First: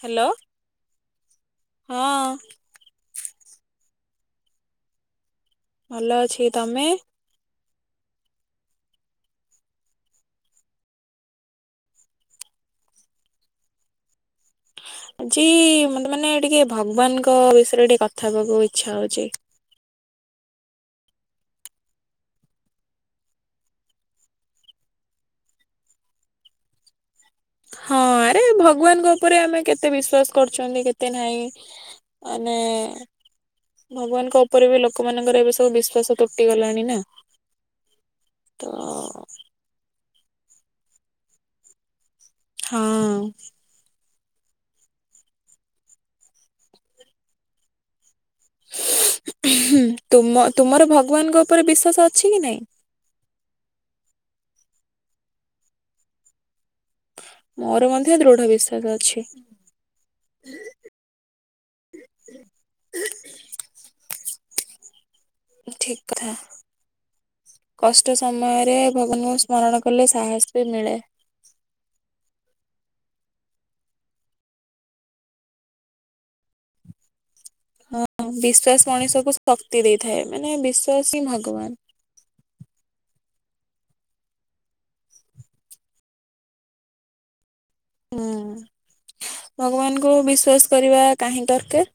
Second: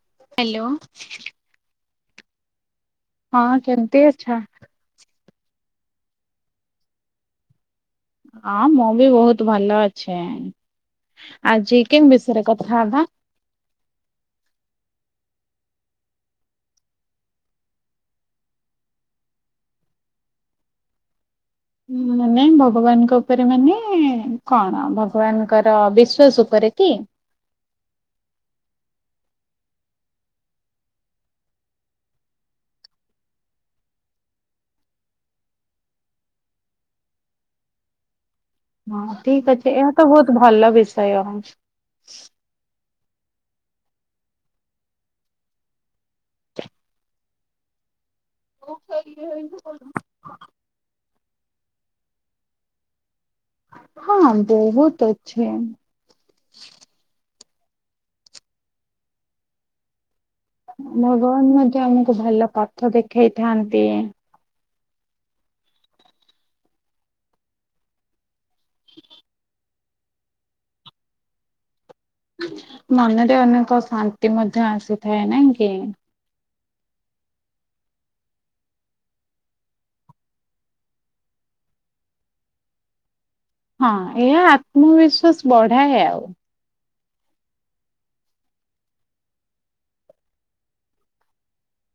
Hello hello. ହଁ। ହଁ କେମତି ଅଛ? ଭଲ ଅଛି, ତମେ? ହଁ ମୁଁ ବି ବହୁତ ଭଲ ଅଛି। ଆଜି କେଉଁ ବିଷୟରେ କଥା ହବା? ଆଜି ମୋତେ ମାନେ ଟିକେ ଭଗବାନଙ୍କ ବିଷୟରେ ଟିକେ କଥା ହବାକୁ ଇଛା ହଉଛି। ମାନେ ଭଗବାନଙ୍କ ଉପରେ ମାନେ କଣ? ଭଗବାନଙ୍କର ବିଶ୍ଵାସ ଉପରେ କି? ହଁ ଆରେ ଭଗବାନଙ୍କ ଉପରେ ଆମେ କେତେ ବିଶ୍ବାସ କରୁଛନ୍ତି କେତେ ନାହିଁ? ମାନେ ଭଗବାନଙ୍କ ଉପରେ ବି ଲୋକମାନଙ୍କର ଏବେ ସବୁ ବିଶ୍ଵାସ ତୁଟି ଗଲାଣି ନା। ତ ହଁ ଠିକ ଅଛି ଏହା ତ ବହୁତ ଭଲ ବିଷୟ। ହଁ। [inaudible] ହୁଁ -ତୁମ-ତୁମର ଭଗବାନଙ୍କ ଉପରେ ବିଶ୍ୱାସ ଅଛି କି ନାଇଁ? ହଁ ବହୁତ୍ ଅଛି। ମୋର ମଧ୍ୟ ଦୃଢ ବିଶ୍ଵାସ ଅଛି। ଭଗବାନ ମଧ୍ୟ ଆମକୁ ଭଲ ପଥ ଦେଖେଇଥାନ୍ତି। ଠିକ୍ କଥା କଷ୍ଟ ସମୟରେ ଭଗବାନଙ୍କୁ ସ୍ମରଣ କଲେ ସାହସ୍ ବି ମିଳେ। ମନରେ ଅନେକ ଶାନ୍ତି ମଧ୍ୟ ଆସିଥାଏ ନାଇଁ କି? ହଁ ବିଶ୍ଵାସ ମଣିଷକୁ ଶକ୍ତି ଦେଇଥାଏ ମାନେ ବିଶ୍ୱାସ ହିଁ ଭଗବାନ୍। ହଁ ଏହା ଆତ୍ମବିଶ୍ୱାସ ବଢାଏ ଆଉ। ହୁଁ- ଭଗବାନଙ୍କୁ ବିଶ୍ଵାସ କରିବା କାହିଁ ଦରକାର୍?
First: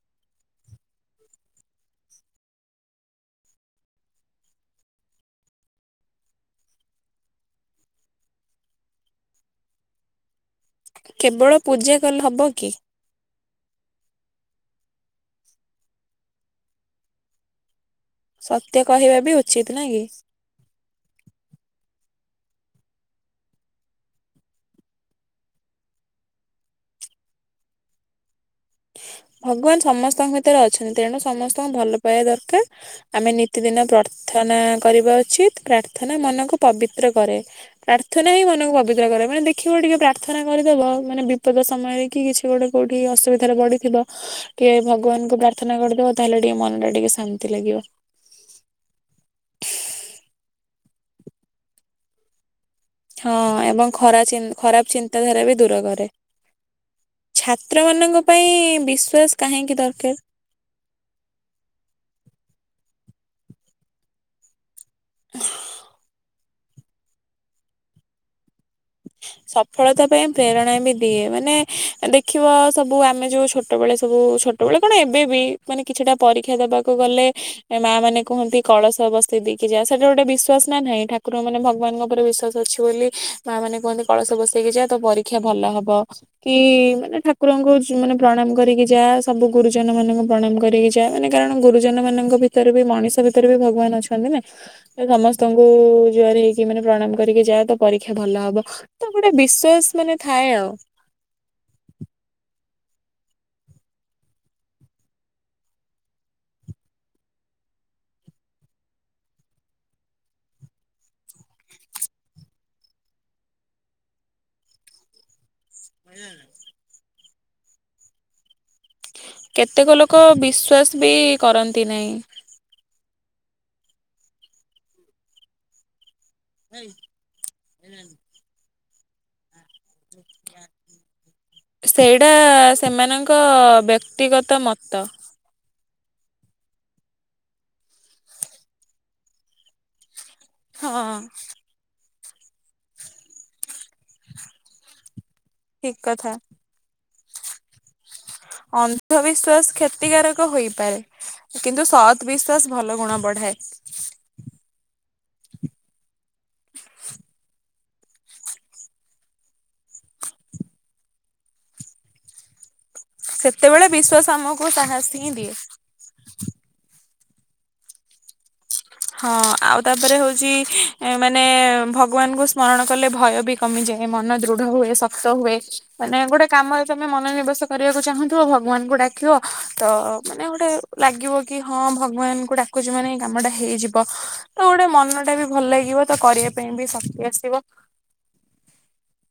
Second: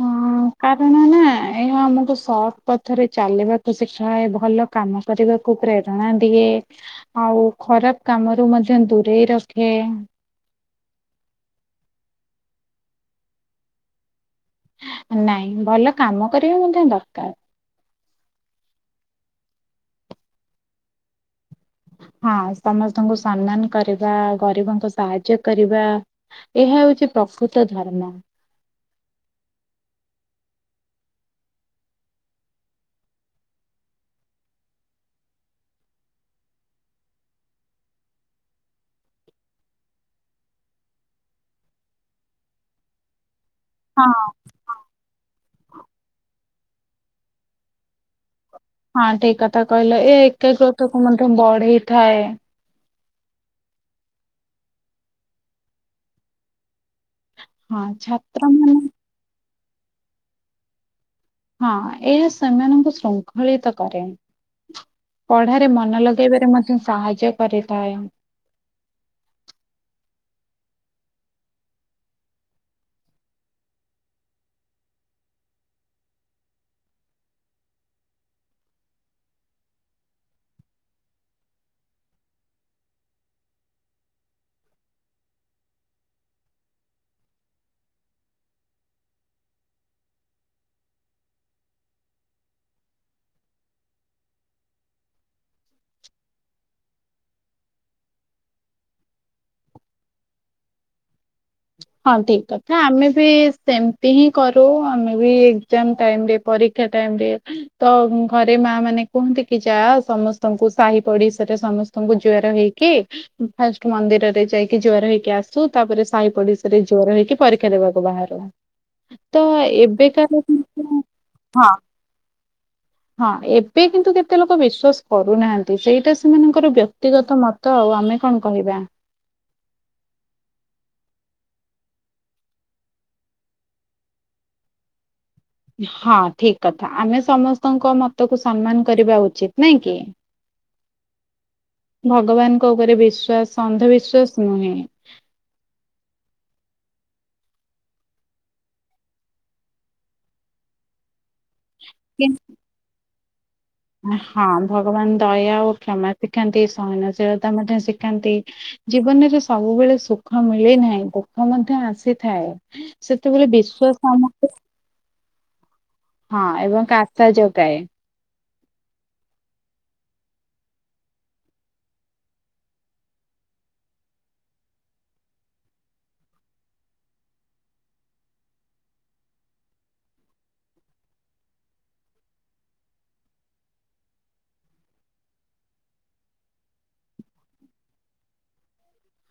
ହଁ। କାରଣ ନା ଏହା ଆମକୁ ସତ୍ ପଥରେ ଚାଲିବାକୁ ଶିଖାଏ ଭଲ କାମ କରିବାକୁ ପ୍ରେରଣା ଦିଏ। ଆଉ ଖରାପ୍ କାମରୁ ମଧ୍ୟ ଦୂରେଇ ରଖେ। କେବଳ ପୂଜା କଲେ ହବ କି? ନାଇଁ ଭଲ କାମ କରିବା ମଧ୍ୟ ଦରକାର୍। ସତ୍ୟ କହିବା ବି ଉଚିତ୍ ନା କି? ହଁ ସମସ୍ତଙ୍କୁ ସମ୍ମାନ କରିବା ଗରିବଙ୍କୁ ସାହାଯ୍ୟ କରିବା ଏହା ହଉଚି ପ୍ରକୃତ ଧର୍ମ। ଭଗବାନ୍ ସମସ୍ତଙ୍କ ଭିତରେ ଅଛନ୍ତି ତେଣୁ ସମସ୍ତଙ୍କୁ ଭଲ ପାଇବା ଦରକାର୍। ଆମେ ନିତିଦିନ ପ୍ରାର୍ଥନା କରିବା ଉଚିତ୍ ପ୍ରାର୍ଥନା ମନକୁ ପବିତ୍ର କରେ। ପ୍ରାର୍ଥନା ହିଁ ମନକୁ ପବିତ୍ର କରେ ମାନେ ଦେଖିବ ଟିକେ ପ୍ରାର୍ଥନା କରିଦବ ମାନେ ବିପଦ ସମୟରେ କି କିଛି ଗୋଟେ କଉଠି ଅସୁବଧା ରେ ପଡିଥିବ ହଁ ଟିକେ ଭଗବାନଙ୍କୁ ପ୍ରାର୍ଥନା କରିଦବ ତାହେଲେ ଟିକେ ମନ ଟା ଟିକେ ଶାନ୍ତି ଲାଗିବ। ହଁ ଠିକ୍ କଥା କହିଲ ଏ ଏକାଗ୍ରତା କୁ ମଧ୍ୟ ବଢେଇଥାଏ। ହଁ ଏବଂ ଖରା-ଚିନ୍ତ୍- ଖରାପ୍ ଚିନ୍ତାଧାରା ବି ଦୂର କରେ। ଛାତ୍ର ହଁ ମାନଙ୍କ ଛାତ୍ର ପାଇଁ ମାନେ ବିଶ୍ଵାସ କାହିଁକି ଦରକାର୍? ହଁ ଏହା ସେମାନଙ୍କୁ ଶୃଙ୍ଖଳିତ କରେ। ପଢାରେ ମନ ଲଗେଇବାରେ ମଧ୍ୟ ସାହାଯ୍ୟ କରିଥାଏ। [inaudible] ସଫଳତା ପାଇଁ ପ୍ରେରଣା ବି ଦିଏ ମାନେ ଦେଖିବ ସବୁ ଆମେ ଯଉ ଛୋଟବେଳେ ସବୁ ଛୋ ଛୋଟବେଳେ କଣ ଏବେ ବି ମାନେ କିଛିଟା ପରୀକ୍ଷା ଦବାକୁ ଗଲେ ମା ମାନେ କୁହନ୍ତି କଳସ ବସେଇ ଦେଇକି ଯା ସେଟା ଗୋଟେ ବିଶ୍ୱାସ୍ ନା ନାହିଁ ଠାକୁର ମାନେ ଭଗବାନଙ୍କ ଉପରେ ବିଶ୍ଵାସ ଅଛି ବୋଲି ମା ମାନେ କୁହନ୍ତି କଳସ ବସେଇକି ଯା ତ ପରୀକ୍ଷା ଭଲ ହବ। କି ମାନେ ଠାକୁରଙ୍କୁ ଯୁ-ମାନେ ପ୍ରଣାମ କରିକି ଯା ସବୁ ଗୁରୁଜନ ମାନଙ୍କୁ ପ୍ରଣାମ୍ କରିକି ଯା। ଯା- ମାନେ କାରଣ ଗୁରୁଜନ ମାନଙ୍କ ଭିତରେ ବି ମଣିଷ ଭିତରେ ବି ଭଗବାନ୍ ଅଛନ୍ତି ନା। ତ ସମସ୍ତଙ୍କୁ ଜୁହାର୍ ହେଇକି ମାନେ ପ୍ରଣାମ କରିକି ଯା ତ ପରୀକ୍ଷା ଭଲ ହବ। ତ ଗୋଟେ ବିଶ୍ଵାସ ମାନେ ଥାଏ ଆଉ। ହଁ ଠିକ୍ କଥା ଆମେ ବି ସେମତି ହିଁ କରୁ ଆମେ ବି ଏକ୍ଜାମ୍ ଟାଇମ୍ ରେ ପରି [unintelligible] ଟାଇମ୍ ରେ ତ ଘରେ ମା ମାନେ କୁହନ୍ତି କି ଯା ସମସ୍ତଙ୍କୁ ସାହି ପଡ଼ିଶାରେ ସମସ୍ତ ସ୍ତଙ୍କୁ ଜୁଆର ହେଇକି ଫାଷ୍ଟ୍ ମନ୍ଦିରରେ ଯାଇକି ଜୁଆର ହେଇକି ଆସ୍। ସୁ -ତାପରେ ସାହି ପଡ଼ିଶାରେ ଜୁଆର ହେଇକି ପରୀକ୍ଷା ଦବାକୁ ବାହାରୁ। ତ କେତେକ ଲୋକ ଏବେକା ବିଶ୍ଵାସ [unintelligible] ବି ହଁ। କରନ୍ତି ନାହିଁ। ହଁ ଏବେ କିନ୍ତୁ କେତେ ଲୋକ ବିଶ୍ୱାସ କରୁନାହାନ୍ତି ସେଇଟା ସେମାନଙ୍କର ବ୍ୟକ୍ତିଗତ ମତ ଆଉ ଆମେ କଣ କହିବା। [inaudible] ସେଇଟା ସେମାନଙ୍କ ବ୍ୟକ୍ତିଗତ ମତ। ହଁ ଠିକ୍ କଥା ଆମେ ସମସ୍ତଙ୍କ ମତକୁ ସମ୍ମାନ କରିବା ଉଚିତ୍ ନାଇଁ କି? ହଁ। ଭଗବାନଙ୍କ ଉପରେ ବିଶ୍ୱାସ ଅନ୍ଧବିଶ୍ଵାସ ନୁହେଁ। ଠିକ କଥା। ଅନ୍ଧବିଶ୍ଵାସ କ୍ଷତିକାରକ ହେଇପାରେ କିନ୍ତୁ ସତ୍ ବିଶ ଭଲ ଗୁଣ ବଢ଼ାଏ। ହଁ ଭଗବାନ ଦୟା ଓ କ୍ଷମା ଶିଖାନ୍ତି ସହନଶୀଳତା ମଧ୍ୟ ଶିଖାନ୍ତି। ଜୀବନରେ ସବୁବେଳେ ସୁଖ ମିଳି ନାହିଁ ଦୁଃଖ ମଧ୍ୟ ଆସିଥାଏ। ସେତେବେଳେ ବିଶ୍ଵାସ ଆମକୁ ସାହସ ହିଁ ଦିଏ। ହଁ ଏବଂ [unintelligible] କାଶା ଯୋଗାଏ। ହଁ ଆଉ ତାପରେ ହଉଛି ମାନେ ଭଗବାନଙ୍କୁ ସ୍ମରଣ କଲେ ଭୟ ବି କମିଯାଏ ମନ ଦୃଢ ହୁଏ ଶକ୍ତ ହୁଏ ମାନେ ଗୋଟେ କାମରେ ତମେ ମନୋନିବେଶ କରିବାକୁ ଚାହୁଁଥିବ ଭଗବାନଙ୍କୁ ଡାକିବ ତ ମାନେ ଗୋଟେ ଲାଗିବ କି ହଁ ଭଗବାନଙ୍କୁ ଡାକ [unintelligible] ମାନ କାମଟା ହେଇଯିବ ତ ଗୋଟେ ମନ ଟା ବି ଭଲ ଲାଗିବ ତ କରିବା ପାଇଁ ବି ଶକ୍ତି ଆସିବ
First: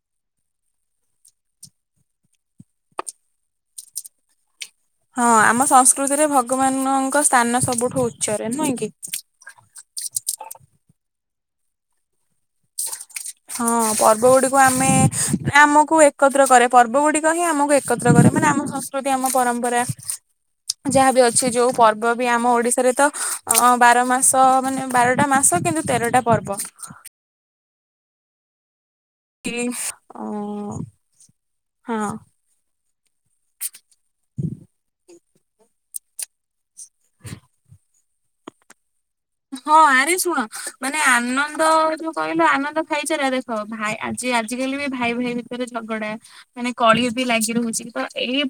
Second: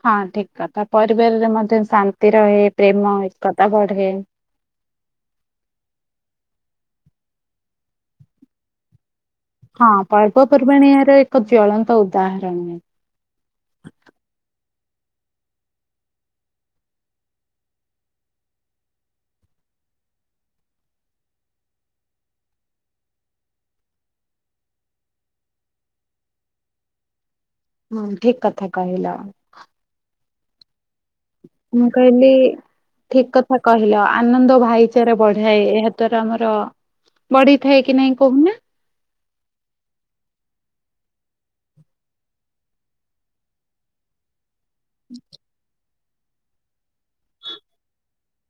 ହଁ ଠିକ କଥା ପରିବାରରେ ମଧ୍ୟ ଶାନ୍ତି ରହେ ପ୍ରେମ ଏକତା ବଢେ ହଁ ଆମ ସଂସ୍କୃତିରେ ଭଗବାନଙ୍କ ସ୍ଥାନ ସବୁଠୁ ଉଚ୍ଚରେ ନୁହେଁ କି? ହଁ ପର୍ବପର୍ବାଣି ଏହାର ଏକ ଜ୍ଳଳନ୍ତ ଉଦାହରଣ ହଁ ପର୍ବ ଗୁଡିକୁ ଆମେ ଆମକୁ ଏକତ୍ର କରେ ପର୍ବ ଗୁଡିକ ହିଁ ଆମକୁ। ଏକତ୍ର କରେ ମାନେ ଆମ ସଂସ୍କୃତି ଆମ ପରମ୍ପରା। ଯାହାବି ଅଛି ଯୋଉ ପର୍ବ ବି ଆମ ଓଡିଶାରେ ତ ଅ ବାର ମାସ ମାନେ ବାରଟା ମାସ କିନ୍ତୁ ତେରଟା ପର୍ବ। ହଁ ଠିକ କଥା କହିଲ। କି ଅଁ। ମୁଁ କହିଲି ଠିକ କଥା କହିଲ ଆନନ୍ଦ ଭାଇଚାରା ବଢାଏ ଏହା ଦ୍ଵାରା ଆମର ବଢିଥାଏ କି ନାଇଁ କହୁନା ହଁ ଆରେ ଶୁଣ ମାନେ ଆନନ୍ଦ ଯୋଉ କହିଲ ଆନନ୍ଦ ଖାଇଚାରା ରେ ଶୁଣ ଭାଇ ଯେ ଆଜିକାଲି ବି ଭାଇ ଭାଇ ଭିତରେ ଝଗଡା ମାନେ କଳି ବି ଲାଗି ରହୁଛି ତ ଏଇ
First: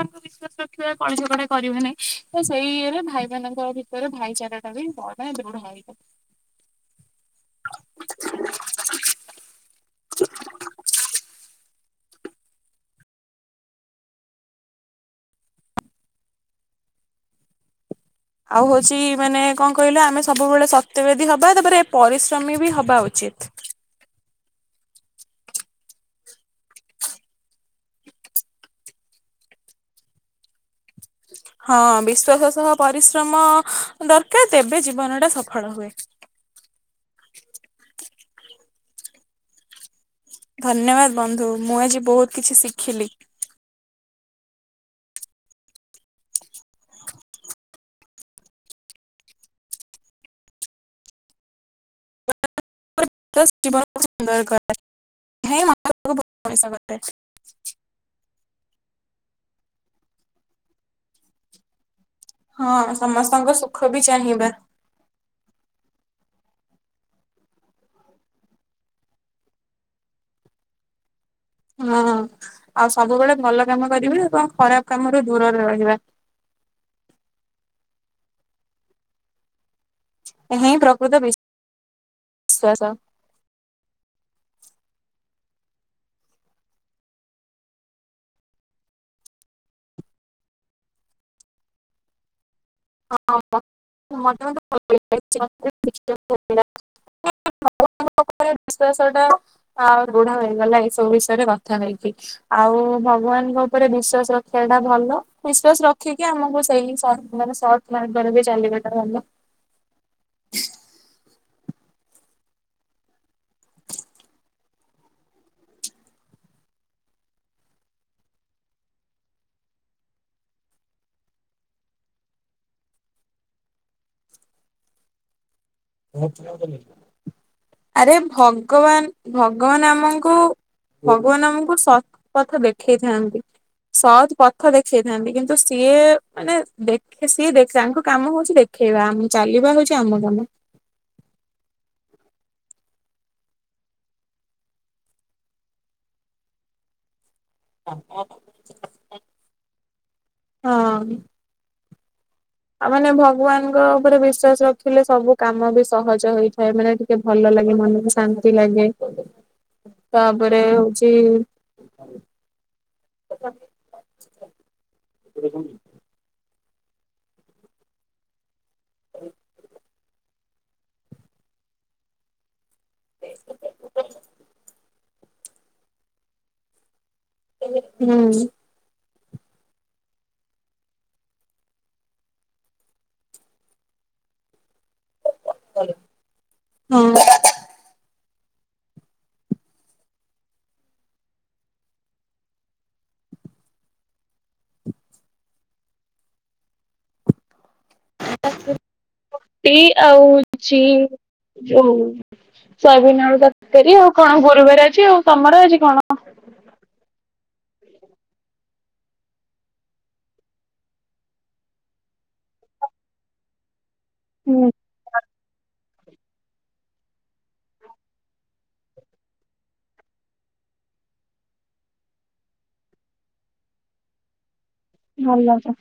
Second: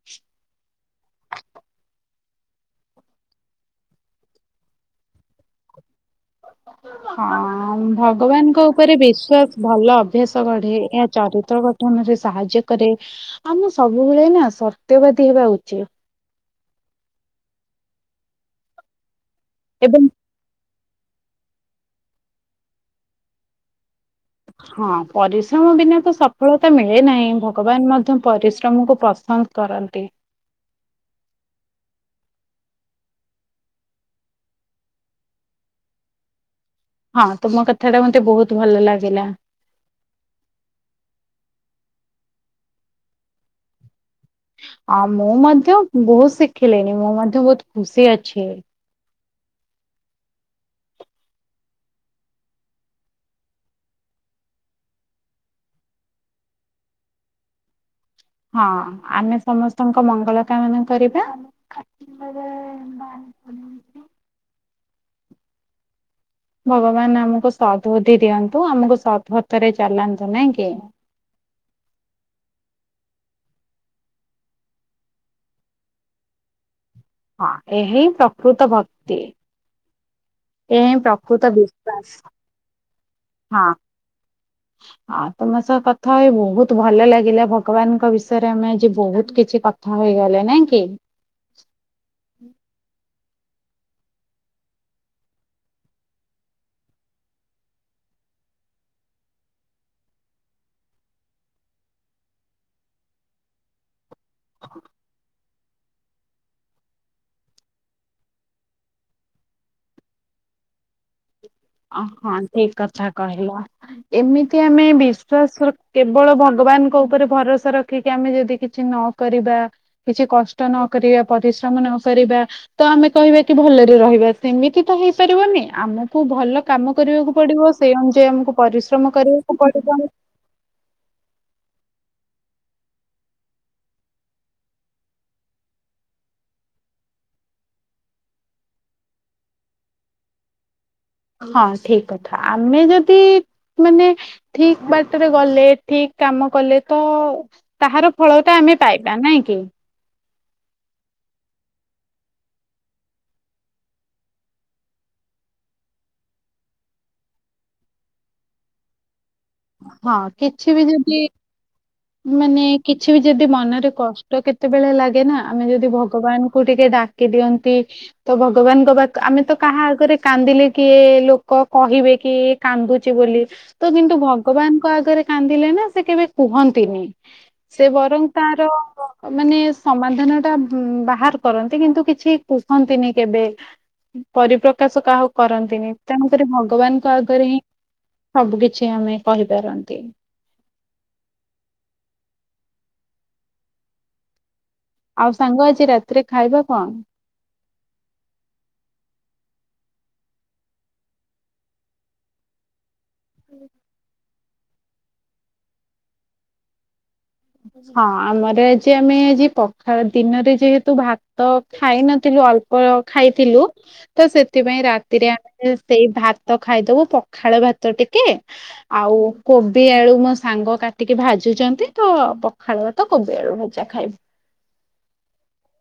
ଙ୍କୁ ବିଶ୍ଵାସ ରଖିବା କଳି ଝଗଡା କରିବେନିଁ ତ ସେଇ ରେ ଭାଇମାନଙ୍କ ଭିତରେ ର ଭାଇଚାରା ଟା ବି ବଢ଼େ ଦୃଢ଼ ହେଇଯାଏ। ହଁ ଭଗବାନଙ୍କ ଉପରେ ବିଶ୍ୱାସ ଭଲ ଅଭ୍ୟାସ ଗଢେ ଏହା ଚରିତ୍ର କ ନରେ ସାହାଯ୍ୟ କରେ ଆମେ ସବୁବେଳେ ନା ସର୍ତ୍ୟବାଦୀ ହେବା ଉଚିତ। ଆଉ ହଉଛି ମାନେ କଣ କହିଲା ଏବଂ ଆମେ ସବୁବେଳେ ସତ୍ୟବାଦି ହବା ତାପରେ ପରିଶ୍ରମୀ ବି ହବା ଉଚିତ। ହଁ ପରିଶ୍ରମ ବିନା ତ ସଫଳତା ମିଳେ ନାହିଁ ଭଗବାନ ମଧ୍ୟ ପରିଶ୍ରମକୁ ପସନ୍ଦ କରନ୍ତି। ହଁ ବିଶ୍ଵାସ ସହ ପରିଶ୍ରମ ଦରକାର ତେବେ ଜୀବନଟା ସଫଳ ହୁଏ। ହଁ ତୁମ କଥାଟା ମତେ ବହୁତ ଭଲ ଲାଗିଲା। ଧନ୍ୟବାଦ ବନ୍ଧୁ ମୁଁ ଆଜି ବହୁତ କିଛି ଶିଖିଲି। ଆ ମୁଁ ମଧ୍ୟ ବହୁତ ଶିଖିଲିଣି ମୁଁ ମଧ୍ୟ ବହୁତ ଖୁସି ଅଛି। ତ ଜୀବନକୁ ସୁନ୍ଦର କରାଏ [unintelligible] ହଁ ଆମେ ସମସ୍ତଙ୍କ ମଙ୍ଗଳ କାମନା କରିବା। ହଁ ସମସ୍ତଙ୍କ ସୁଖ ବି ଚାହିଁବା। ଭଗବାନ ଆମକୁ ସଦ୍ବବୁଦ୍ଧି ଦିଅନ୍ତୁ ଆମକୁ [unintelligible] ସଡଦ୍ଭତରେ ଚଲାନ୍ତୁ ନାଇଁ କି? ହଁ ଆଉ ସବୁବେଳେ ଭଲ କାମ କରିବା ଏବଂ ଖରାପ କାମରୁ ଦୂରରେ ରହିବା ହଁ ଏହା ହିଁ ପ୍ରକୃତ ଭକ୍ତି। ଏ ହିଁ ପ୍ରକୃତ ବିଶ୍ଵାସ ବିଶ୍ଵାସ। ହଁ। [inaudible] ହଁ ତମ ସହ କଥା ହେଇ ବହୁତ ଭଲ ଲାଗିଲା ଭଗବାନଙ୍କ ବିଷୟରେ ଆମେ ଆଜି ବହୁତ କିଛି କଥା ହେଇଗଲେ ନାଇଁ କି? [unintelligible] ଭଗବାନଙ୍କ ଉପରେ ବିଶ୍ୱାସ ଟା ଆ ଦୃଢ଼ ହେଇଗଲା ଏଇ ସବୁ ବିଷୟରେ କଥା ହେଇକି ଆଉ ଭଗବାନଙ୍କ ଉପରେ ବିଶ୍ଵାସ ରଖିଆ ଟା ଭଲ ବିଶ୍ୱାସ ରଖିକି ଆମକୁ ସେଇ ସ ମାନେ ସଦମାର୍ଗରେ ବି ଚାଲିବାଟା ଭଲ। ଅହଁ ଠିକ କଥା କହିଲ। ଏମିତି ଆମେ ବିଶ୍ଵାସ କେବଳ ଭଗବାନଙ୍କ ଉପରେ ଭରସା ରଖିକି ଆମେ ଯଦି କିଛି ନ କରିବା କିଛି କଷ୍ଟ ନକରିବା ପରିଶ୍ରମ ନକରିବା ତ ଆମେ କହିବା କି ଭଲରେ ରହିବା ସେମିତି ତ ହେଇପାରିବନି ଆମକୁୁ ଭଲ କାମ କରିବାକୁ ପଡିବ ସେଇ ଆରେ ଅନୁଯାୟୀ ଆମକୁ ଭଗବାନ ପରିଶ୍ରମ କରିବାକୁ ଭଗବାନ ପଡିବ। ଆମକୁ ଭଗବାନ ଆମକୁ ସତପଥ ଦେଖେଇ ଥାନ୍ତି। ସତପଥ ଦେଖେଇଥାନ୍ତି କିନ୍ତୁ ସିଏ ମାନେ ଦେଖେ ସିଏ ଦେଖ ତାଙ୍କ କାମ ହଉଛି ଦେଖେଇବା ଆମ ଚାଲିବା ହଉଛି ଆମ କାମ। ହଁ ଠିକ କଥା। ଆମେ ଯଦି ମାନେ ଠିକ ବାଟରେ ଗଲେ ଠିକ କାମ କଲେ ତ ତାହାର ଫଳ ଟା ଆମେ ପାଇବା ନାଇଁ କି। ହଁ। ଆଉ ମାନେ ଭଗବାନଙ୍କ ଉପରେ ବିଶ୍ଵାସ ରଖିଲେ ସବୁ କାମ ବି ସହଜ ହେଇଥାଏ ମାନେ ଟିକେ ଭଲ ଲାଗେ ମନକୁ ଶାନ୍ତି ଲାଗେ। ହଁ ତାପରେ କିଛି ବି ହଉଛି ଯଦି ମାନେ କିଛି ବି ଯଦି ମନରେ କଷ୍ଟ କେତେବେଳେ ଲାଗେନା ଆମେ ଯଦି ଭଗବାନଙ୍କୁ ଟିକେ ଡା କି ଦିଅନ୍ତି ତ ଭଗବାନଙ୍କ ପା ଆମେ ତ କାହା ଆଗରେ କାନ୍ଦିଲେ କିଏ ଲୋକ କହିବେ କି କାନ୍ଦୁଛି ବୋଲି ତ କିନ୍ତୁ ଭ ଭଗବାନଙ୍କ ଆଗରେ କାନ୍ଦିଲେ ନା ସେ କେବେ କୁହନ୍ତିନି ସେ ହୁଁ ବରଂ ତାର ମାନେ ସମାଧାନ ଟା ବାହାର କରନ୍ତି କିନ୍ତୁ କିଛି କୁହନ୍ତିନି କେବେ। ପରିପ୍ରକାଶ କାହାକୁ କରନ୍ତିନି ତେଣୁକରି ଭଗବାନଙ୍କ ହଁ। ଆଗରେ ହିଁ ସବୁ କିଛି ଆମେ କହିପାରନ୍ତି। ଆଉ ସାଙ୍ଗ ଆଜି ରାତିରେ ଖାଇବା କଣ? ରାତିରେ ରୁଟି ଆଉ ହୋଉଛି ଯୋଉ ସୋୟାବିନ ଆଳୁ ତରକାରୀ ଆଉ କଣ ଗୁରୁବାର ଅଛି ଆଉ ତମର ଆଜି କଣ? ହଁ ଆମର ଆଜି ଆମେ ଆଜି ପଖାଳ ଦିନରେ ଯେହେତୁ ଭାତ ଖାଇ ନଥିଲୁ ଅଳ୍ପ ଖାଇଥିଲୁ ତ ହୁଁ ସେଥିପାଇଁ ରାତିରେ ଆମେ ସେଇ ଭାତ ଖାଇଦବୁ ପଖାଳ ଭାତ ଟିକେ ଆଉ କୋବି ଆଳୁ ମୋ ସାଙ୍ଗ କାଟିକି ଭାଜୁଚନ୍ତି। ତ ପଖାଳ ଭାତ କୋବି ଆଳୁ ଭଜା ଖାଇ ଭଲ ତ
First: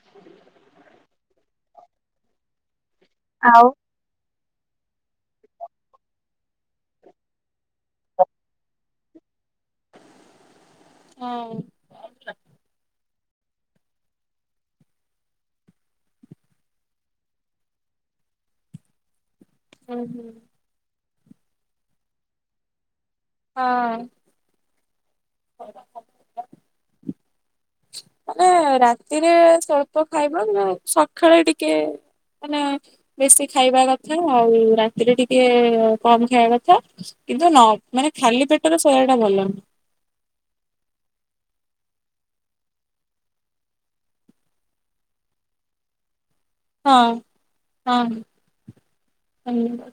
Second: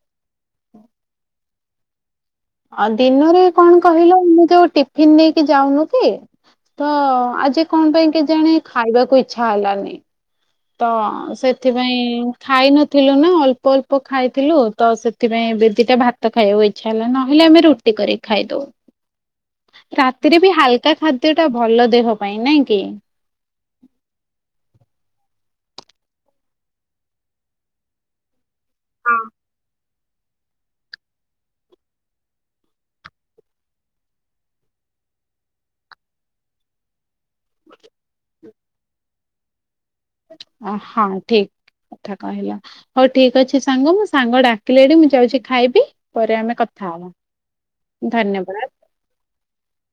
ଅଁ ଦିନରେ ଆଉ କଣ କହିଲ ମୁଁ ଯୋଉ ଟିଫିନ ନେଇକି ଯାଉନୁ କି ତ ଆଜି କଣ ପାଇଁ କେଜାଣି ଖାଇବାକୁ ଇଚ୍ଛା ହେଲାନି। ତ ହଁ ସେଥି ପାଇଁ ଖାଇ ନଥିଲୁ ନା ଅଳ୍ପ ଅଳ୍ପ ଖାଇଥିଲୁ ତ ସେଥିପାଇଁ ଦି ଦିଟା ଭା ତ ଖାଇବାକୁ ଇଚ୍ଛା ହେଲା ନହେଲେ ଆମେ ରୁଟି କରିକି ଖାଇଦଉ। ହୁଁ ହୁଁ ରାତିରେ ବି ହାଲକା ଖାଦ୍ୟ ଟା ଭଲ ଦେହ ପାଇଁ ନାଇଁ କି? ହଁ। ମାନେ ରାତିରେ ସଳ୍ପ ପ ଖାଇବା ନା ସକାଳେ ଟିକେ ମାନେ ବେଶୀ ଖାଇବା କଥା ଆଉ ରାତିରେ ଟିକେ କମ୍ ଖାଇବା କଥା। କିନ୍ତୁ ନ ମାନେ ଖାଲି ପେଟରେ ଶୋୟା ଟା ଭଲ ନୁ ହଁ ହଁ ଠିକ୍। କଥା କହିଲ ହଉ ଠିକ ଅଛି ସାଙ୍ଗ ମୁଁ ସାଙ୍ଗ ଡାକିଲେଣି ମୁଁ ଯାଉଛି ଖାଇବି ପରେ ଆମେ କ ହଁ ହଁ ଧନ୍ୟବାଦ।